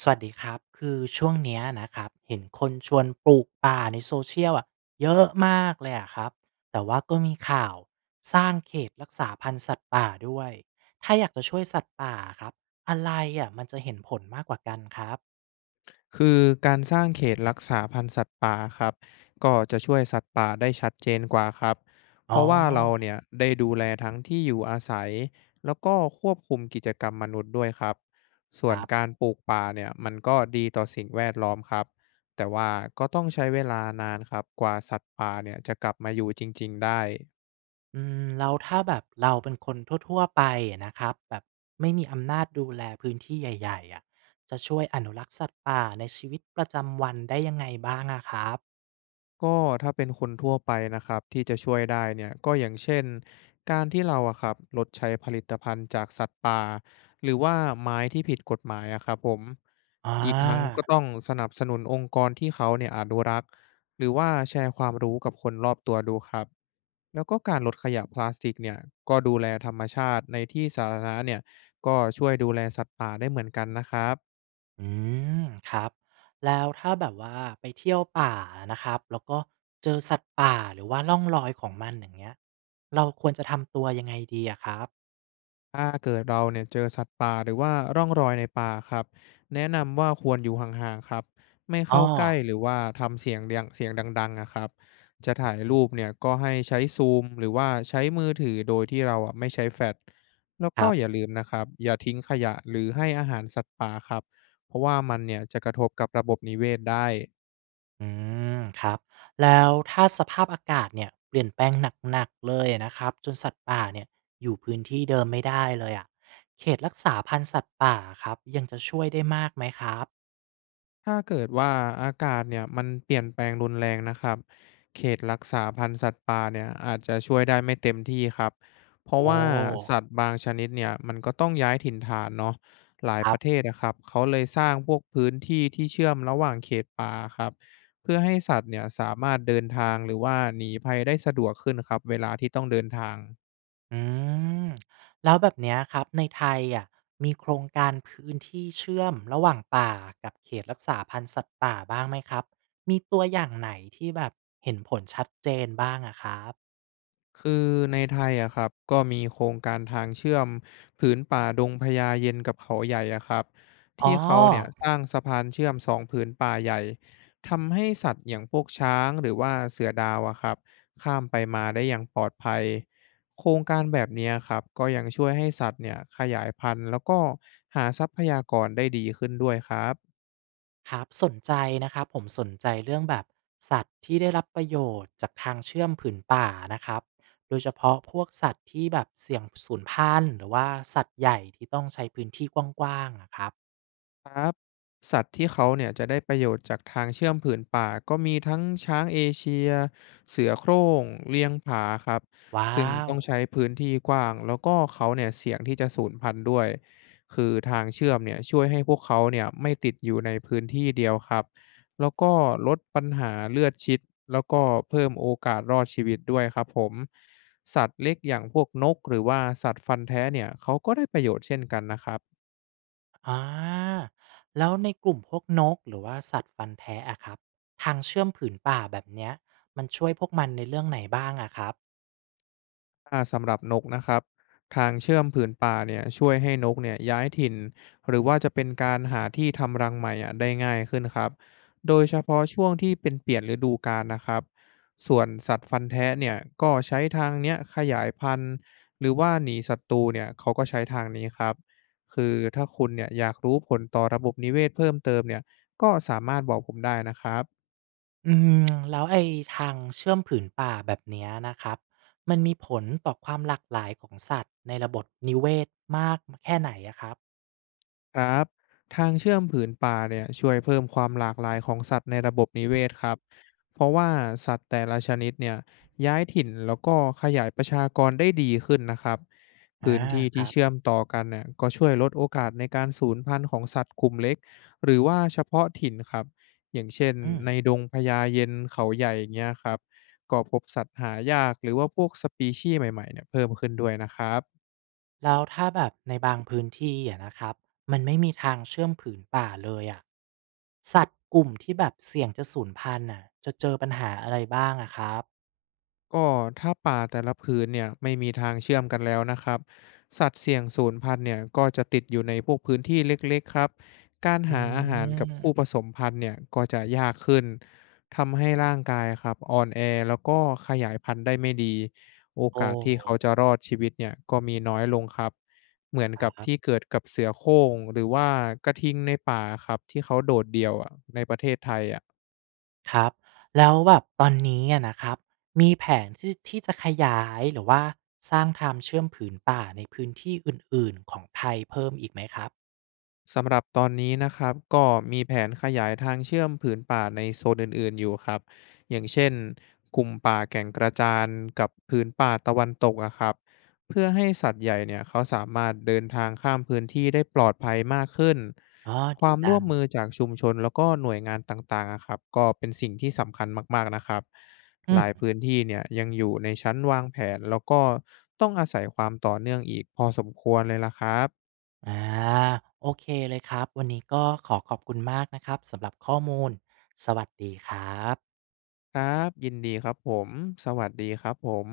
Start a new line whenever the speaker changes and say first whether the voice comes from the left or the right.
right: สวัสดีครับคือช่วงเนี้ยนะครับเห็นคนชวนปลูกป่าในโซเชียลอ่ะเยอะมากเลยอะครับแต่ว่าก็มีข่าวสร้างเขตรักษาพันธุ์สัตว์ป่าด้วยถ้าอยากจะช่วยสัตว์ป่าครับอะไรอ่ะมันจะเห็นผลมากกว่ากันครับ
left: คือการสร้างเขตรักษาพันธุ์สัตว์ป่าครับก็จะช่วยสัตว์ป่าได้ชัดเจนกว่าครับเพ
right: อ๋อ
left: ราะว่าเราเนี่ยได้ดูแลทั้งที่อยู่อาศัยแล้วก็ควบคุมกิจกรรมมนุษย์ด้วยครับส่
right: ค
left: วน
right: รั
left: การ
right: บ
left: ปลูกป่าเนี่ยมันก็ดีต่อสิ่งแวดล้อมครับแต่ว่าก็ต้องใช้เวลานานครับกว่าสัตว์ป่าเนี่ยจะกลับมาอยู่จริงๆได้
right: อืมแล้วถ้าแบบเราเป็นคนทั่วๆไปอะนะครับแบบไม่มีอำนาจดูแลพื้นที่ใหญ่ๆอ่ะจะช่วยอนุรักษ์สัตว์ป่าในชีวิตประจำวันได้ยังไงบ้างอะครับ
left: ก็ถ้าเป็นคนทั่วไปนะครับที่จะช่วยได้เนี่ยก็อย่างเช่นการที่เราอะครับลดใช้ผลิตภัณฑ์จากสัตว์ป่าหรือว่าไม้ที่ผิดกฎหมายอะครับผม
right: อ่
left: อีกทั้งก็ต้
right: า
left: องสนับสนุนองค์กรที่เขาเนี่ยอนุรักษ์หรือว่าแชร์ความรู้กับคนรอบตัวดูครับแล้วก็การลดขยะพลาสติกเนี่ยก็ดูแลธรรมชาติในที่สาธารณะเนี่ยก็ช่วยดูแลสัตว์ป่าได้เหมือนกันนะครับ
right: อืมครับแล้วถ้าแบบว่าไปเที่ยวป่านะครับแล้วก็เจอสัตว์ป่าหรือว่าร่องรอยของมันอย่างเงี้ย
left: ถ้าเกิดเราเนี่ยเจอสัตว์ป่าหรือว่าร่องรอยในป่าครับแนะนำว่าควรอยู่ห่างๆครับไม่
right: อ๋อ
left: เข้าใกล้หรือว่าทำเสียงเดียงเสียงดังๆอะครับจะถ่ายรูปเนี่ยก็ให้ใช้ซูมหรือว่าใช้มือถือโดยที่เราอะไม่ใช้แฟลชแล้ว
right: ค
left: ก็
right: รั
left: อย่า
right: บ
left: ลืมนะครับอย่าทิ้งขยะหรือให้อาหารสัตว์ป่าครับเพราะว่ามันเนี่ยจะกระทบกับระบบนิเวศได้
right: อืมครับแล้วถ้าสภาพอากาศเนี่ยเปลี่ยนแปลงหนักๆเลยนะครับจนสัตว์ป่าเนี่ยอยู่พื้นที่เดิมไม่ได้เลยอะเขตรักษาพันธุ์สัตว์ป่าครับยังจะช่วยได้มากไหมครับ
left: ถ้าเกิดว่าอากาศเนี่ยมันเปลี่ยนแปลงรุนแรงนะครับเขตรักษาพันธุ์สัตว์ป่าเนี่ยอาจจะช่วยได้ไม่เต็มที่ครับเพราะ
right: โอ้
left: ว่าสัตว์บางชนิดเนี่ยมันก็ต้องย้ายถิ่นฐานเนาะหลาย
right: ค
left: ป
right: รับ
left: ระเทศนะครับเขาเลยสร้างพวกพื้นที่ที่เชื่อมระหว่างเขตป่าครับเพื่อให้สัตว์เนี่ยสามารถเดินทางหรือว่าหนีภัยได้สะดวกขึ้นครับเวลาที่ต้องเดินทาง
right: อืมแล้วแบบเนี้ยครับในไทยอะมีโครงการพื้นที่เชื่อมระหว่างป่ากับเขตรักษาพันธุ์สัตว์ป่าบ้างไหมครับมีตัวอย่างไหนที่แบบเห็นผลชัดเจนบ้างอะครับ
left: คือในไทยอะครับก็มีโครงการทางเชื่อมผืนป่าดงพญาเย็นกับเขาใหญ่อะครับ
right: อ๋อ
left: ที่เขาเนี่ยสร้างสะพานเชื่อมสองผืนป่าใหญ่ทำให้สัตว์อย่างพวกช้างหรือว่าเสือดาวอะครับข้ามไปมาได้อย่างปลอดภัยโครงการแบบเนี้ยครับก็ยังช่วยให้สัตว์เนี่ยขยายพันธุ์แล้วก็หาทรัพยากรได้ดีขึ้นด้วยครับ
right: ครับสนใจนะครับผมสนใจเรื่องแบบสัตว์ที่ได้รับประโยชน์จากทางเชื่อมผืนป่านะครับโดยเฉพาะพวกสัตว์ที่แบบเสี่ยงสูญพันธุ์หรือว่าสัตว์ใหญ่ที่ต้องใช้พื้นที่กว้างๆอะครับ
left: ครับสัตว์ที่เขาเนี่ยจะได้ประโยชน์จากทางเชื่อมผืนป่าก็มีทั้งช้างเอเชียเสือโคร่งเลี้ยงผาครับซึ่ง
right: ว้าว
left: ต้องใช้พื้นที่กว้างแล้วก็เขาเนี่ยเสี่ยงที่จะสูญพันธุ์ด้วยคือทางเชื่อมเนี่ยช่วยให้พวกเขาเนี่ยไม่ติดอยู่ในพื้นที่เดียวครับแล้วก็ลดปัญหาเลือดชิดแล้วก็เพิ่มโอกาสรอดชีวิตด้วยครับผมสัตว์เล็กอย่างพวกนกหรือว่าสัตว์ฟันแท้เนี่ยเขาก็ได้ประโยชน์เช่นกันนะครับ
right: อาแล้วในกลุ่มพวกนกหรือว่าสัตว์ฟันแทะอะครับทางเชื่อมผืนป่าแบบเนี้ยมันช่วยพวกมันในเรื่องไหนบ้างอะครับ
left: สำหรับนกนะครับทางเชื่อมผืนป่าเนี่ยช่วยให้นกเนี่ยย้ายถิ่นหรือว่าจะเป็นการหาที่ทำรังใหม่อะได้ง่ายขึ้นครับโดยเฉพาะช่วงที่เป็นเปลี่ยนฤดูกาลนะครับส่วนสัตว์ฟันแท้เนี่ยก็ใช้ทางเนี้ยขยายพันธุ์หรือว่าหนีศัตรูเนี่ยเขาก็ใช้ทางนี้ครับคือถ้าคุณเนี่ยอยากรู้ผลต่อระบบนิเวศเพิ่มเติมเนี่ยก็สามารถบอกผมได้นะครับ
right: อืมแล้วไอ้ทางเชื่อมผืนป่าแบบเนี้ยนะครับมันมีผลต่อความหลากหลายของสัตว์ในระบบนิเวศมากแค่ไหนอะครับ
left: ครับทางเชื่อมผืนป่าเนี่ยช่วยเพิ่มความหลากหลายของสัตว์ในระบบนิเวศครับเพราะว่าสัตว์แต่ละชนิดเนี่ยย้ายถิ่นแล้วก็ขยายประชากรได้ดีขึ้นนะครับ
right: อา
left: พื้นที่
right: ค
left: ที่
right: รับ
left: เชื่อมต่อกันเนี่ยก็ช่วยลดโอกาสในการสูญพันธุ์ของสัตว์กลุ่มเล็กหรือว่าเฉพาะถิ่นครับอย่างเช่น
right: อืม
left: ในดงพญาเย็นเขาใหญ่อย่างเงี้ยครับก็พบสัตว์หายากหรือว่าพวกสปีชีส์ใหม่ๆเนี่ยเพิ่มขึ้นด้วยนะครับ
right: แล้วถ้าแบบในบางพื้นที่อะนะครับมันไม่มีทางเชื่อมผืนป่าเลยอะสัตว์กลุ่มที่แบบเสี่ยงจะสูญพันธุ์น่ะจะเจอปัญหาอะไรบ้างอะครับ
left: ก็ถ้าป่าแต่ละพื้นเนี่ยไม่มีทางเชื่อมกันแล้วนะครับสัตว์เสี่ยงสูญพันธุ์เนี่ยก็จะติดอยู่ในพวกพื้นที่เล็กๆครับการ
right: อืม
left: หาอาหารกับคู่ผสมพันธุ์เนี่ยก็จะยากขึ้นทำให้ร่างกายครับอ่อนแอแล้วก็ขยายพันธุ์ได้ไม่ดีโอ
right: โอ
left: กาสที่เขาจะ
right: ้
left: รอดชีวิตเนี่ยก็มีน้อยลงครับเหมือน
right: ค
left: กับ
right: รั
left: ที่
right: บ
left: เกิดกับเสือโคร่งหรือว่ากระทิงในป่าครับที่เขาโดดเดี่ยวอะในประเทศไทยอ่ะ
right: ครับแล้วแบบตอนนี้อะนะครับมีแผนที่ที่จะขยายหรือว่าสร้างทางเชื่อมผืนป่าในพื้นที่อื่นๆของไทยเพิ่มอีกไหมครับ
left: สำหรับตอนนี้นะครับก็มีแผนขยายทางเชื่อมผืนป่าในโซนอื่นๆอยู่ครับอย่างเช่นกลุ่มป่าแก่งกระจานกับผืนป่าตะวันตกอะครับเพื่อให้สัตว์ใหญ่เนี่ยเขาสามารถเดินทางข้ามพื้นที่ได้ปลอดภัยมากขึ้น
right: อ๋อ
left: ค
right: ดี
left: วาม
right: จั
left: ร่วม
right: ง
left: มือจากชุมชนแล้วก็หน่วยงานต่างๆอะครับก็เป็นสิ่งที่สำคัญมากๆนะครับ
right: อื
left: หลาย
right: ม
left: พื้นที่เนี่ยยังอยู่ในชั้นวางแผนแล้วก็ต้องอาศัยความต่อเนื่องอีกพอสมควรเลยล่ะครับ
right: อาโอเคเลยครับวันนี้ก็ขอขอบคุณมากนะครับสำหรับข้อมูลสวัสดีครับ
left: ครับยินดีครับผม สวัสดีครับผม